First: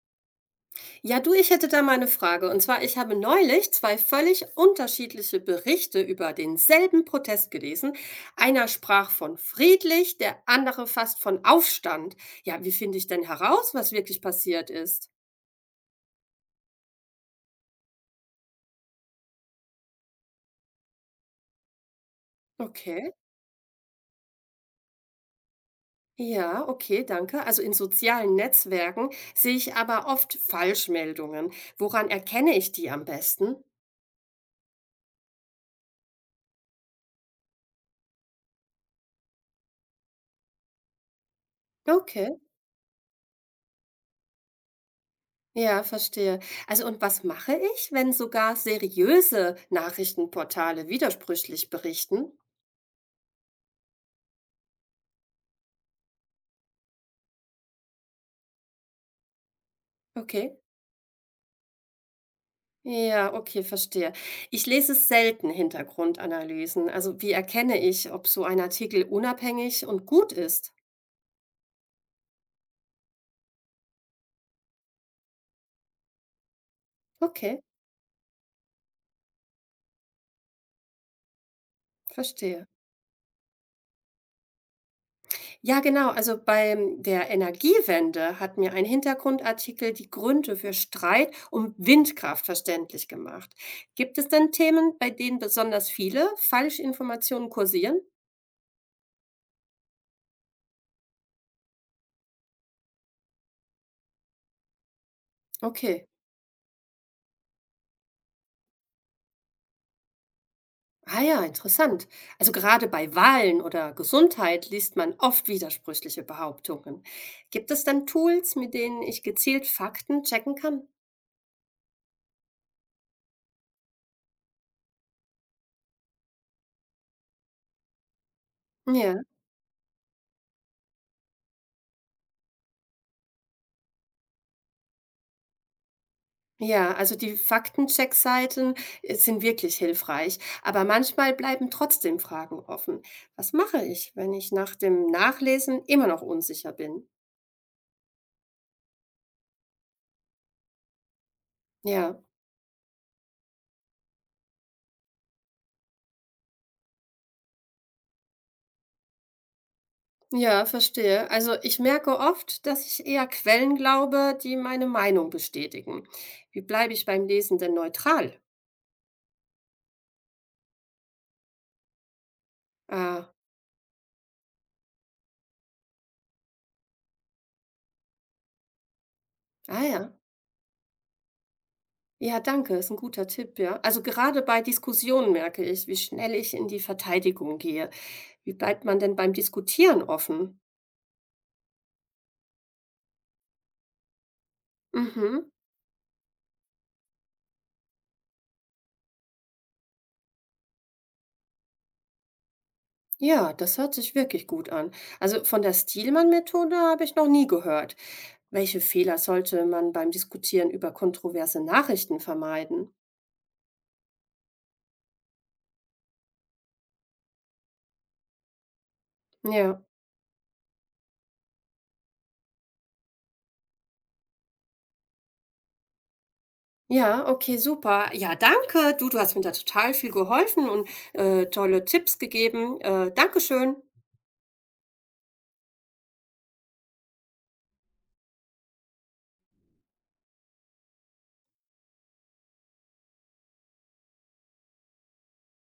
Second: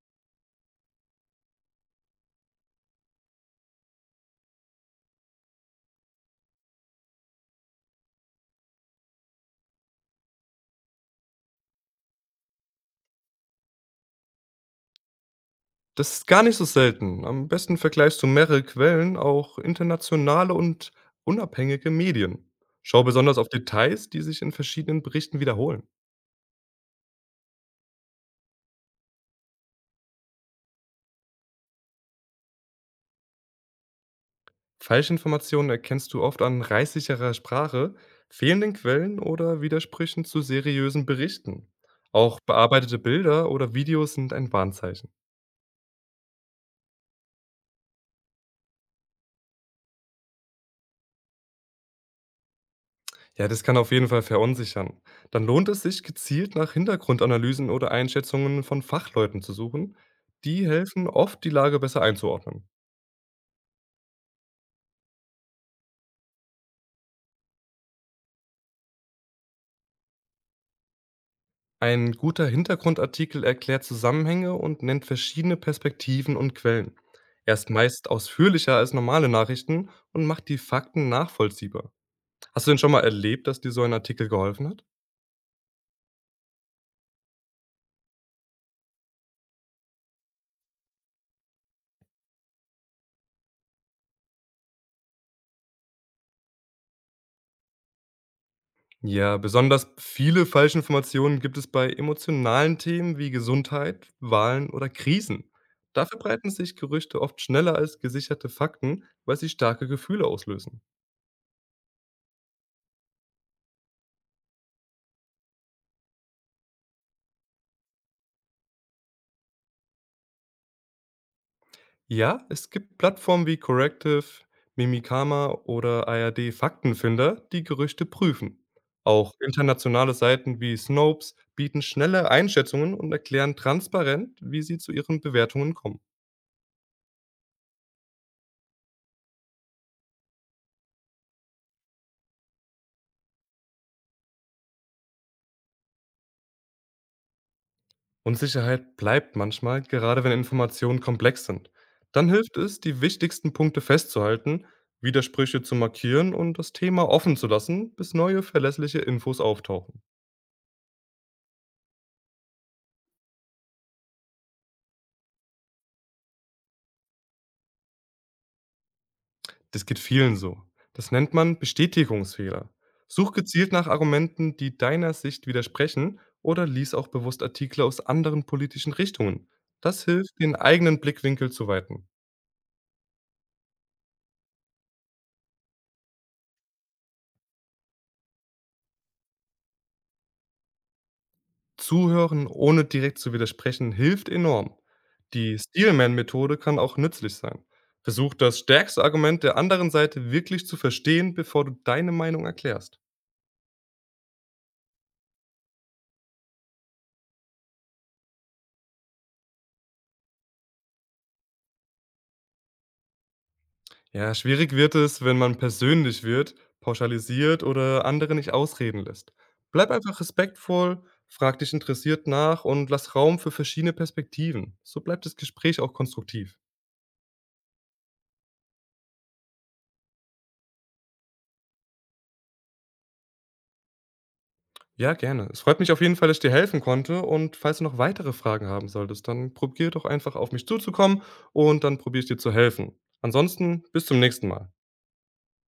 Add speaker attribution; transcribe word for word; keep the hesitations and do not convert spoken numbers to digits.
Speaker 1: Ja, du, ich hätte da mal eine Frage. Und zwar, ich habe neulich zwei völlig unterschiedliche Berichte über denselben Protest gelesen. Einer sprach von friedlich, der andere fast von Aufstand. Ja, wie finde ich denn heraus, was wirklich passiert ist?
Speaker 2: Das ist gar nicht so selten. Am besten vergleichst du mehrere Quellen, auch internationale und unabhängige Medien. Schau
Speaker 1: Okay.
Speaker 2: besonders auf Details, die sich in verschiedenen Berichten wiederholen.
Speaker 1: Ja, okay, danke. Also in sozialen Netzwerken sehe ich aber oft Falschmeldungen. Woran erkenne ich die am besten?
Speaker 2: Falschinformationen erkennst du oft an reißsicherer Sprache, fehlenden Quellen oder Widersprüchen zu seriösen Berichten.
Speaker 1: Okay.
Speaker 2: Auch bearbeitete Bilder oder Videos sind ein Warnzeichen.
Speaker 1: Ja, verstehe. Also und was mache ich, wenn sogar seriöse Nachrichtenportale widersprüchlich berichten?
Speaker 2: Ja, das kann auf jeden Fall verunsichern. Dann lohnt es sich, gezielt nach Hintergrundanalysen oder Einschätzungen von Fachleuten zu suchen.
Speaker 1: Okay.
Speaker 2: Die helfen oft, die Lage besser einzuordnen.
Speaker 1: Ja, okay, verstehe. Ich lese selten Hintergrundanalysen. Also wie erkenne ich, ob so ein Artikel unabhängig und gut ist?
Speaker 2: Ein guter Hintergrundartikel erklärt Zusammenhänge und nennt verschiedene Perspektiven und Quellen. Er
Speaker 1: Okay,
Speaker 2: ist meist ausführlicher als normale Nachrichten und macht die Fakten nachvollziehbar. Hast
Speaker 1: verstehe.
Speaker 2: du denn schon mal erlebt, dass dir so ein Artikel geholfen hat?
Speaker 1: Ja, genau. Also bei der Energiewende hat mir ein Hintergrundartikel die Gründe für Streit um Windkraft verständlich gemacht. Gibt es denn Themen, bei denen besonders viele Falschinformationen kursieren?
Speaker 2: Ja, besonders viele Falschinformationen gibt es bei emotionalen Themen wie Gesundheit, Wahlen oder Krisen.
Speaker 1: Okay.
Speaker 2: Dafür breiten sich Gerüchte oft schneller als gesicherte Fakten, weil sie starke Gefühle auslösen.
Speaker 1: Ah ja, interessant. Also gerade bei Wahlen oder Gesundheit liest man oft widersprüchliche Behauptungen. Gibt es dann Tools, mit denen ich gezielt Fakten checken kann?
Speaker 2: Ja, es gibt Plattformen wie Corrective, Mimikama oder A R D Faktenfinder, die Gerüchte prüfen.
Speaker 1: Ja,
Speaker 2: Auch internationale Seiten wie Snopes bieten schnelle Einschätzungen und erklären transparent, wie sie zu ihren Bewertungen kommen.
Speaker 1: ja, also die Faktencheck-Seiten äh, sind wirklich hilfreich, aber manchmal bleiben trotzdem Fragen offen. Was mache ich, wenn ich nach dem Nachlesen immer noch unsicher bin?
Speaker 2: Unsicherheit bleibt manchmal, gerade wenn Informationen komplex sind.
Speaker 1: Ja.
Speaker 2: Dann hilft es, die wichtigsten Punkte festzuhalten, Widersprüche zu markieren und das Thema offen zu lassen, bis neue verlässliche Infos auftauchen.
Speaker 1: Ja, verstehe. Also ich merke oft, dass ich eher Quellen glaube, die meine Meinung bestätigen. Wie bleibe ich beim Lesen denn neutral?
Speaker 2: Das geht vielen so. Das nennt man Bestätigungsfehler.
Speaker 1: Äh,
Speaker 2: Such gezielt nach Argumenten, die deiner Sicht widersprechen oder lies auch bewusst Artikel aus anderen politischen Richtungen.
Speaker 1: ah ja.
Speaker 2: Das hilft, den eigenen Blickwinkel zu weiten.
Speaker 1: Ja, danke, ist ein guter Tipp, ja. Also gerade bei Diskussionen merke ich, wie schnell ich in die Verteidigung gehe. Wie bleibt man denn beim Diskutieren offen?
Speaker 2: Zuhören, ohne direkt zu widersprechen, hilft enorm.
Speaker 1: Mhm.
Speaker 2: Die Steelman-Methode kann auch nützlich sein. Versuch das stärkste Argument der anderen Seite wirklich zu verstehen, bevor du deine Meinung erklärst.
Speaker 1: Ja, das hört sich wirklich gut an. Also von der Stielmann-Methode habe ich noch nie gehört. Welche Fehler sollte man beim Diskutieren über kontroverse Nachrichten vermeiden?
Speaker 2: Ja, schwierig wird es, wenn man persönlich wird, pauschalisiert oder andere nicht ausreden lässt.
Speaker 1: Ja.
Speaker 2: Bleib einfach respektvoll, frag dich interessiert nach und lass Raum für verschiedene Perspektiven. So bleibt das Gespräch auch konstruktiv.
Speaker 1: Ja, okay, super. Ja, danke. Du, du hast mir da total viel geholfen und, äh, tolle Tipps gegeben. Äh, Dankeschön.
Speaker 2: Ja, gerne. Es freut mich auf jeden Fall, dass ich dir helfen konnte. Und falls du noch weitere Fragen haben solltest, dann probier doch einfach auf mich zuzukommen und dann probiere ich dir zu helfen. Ansonsten bis zum nächsten Mal.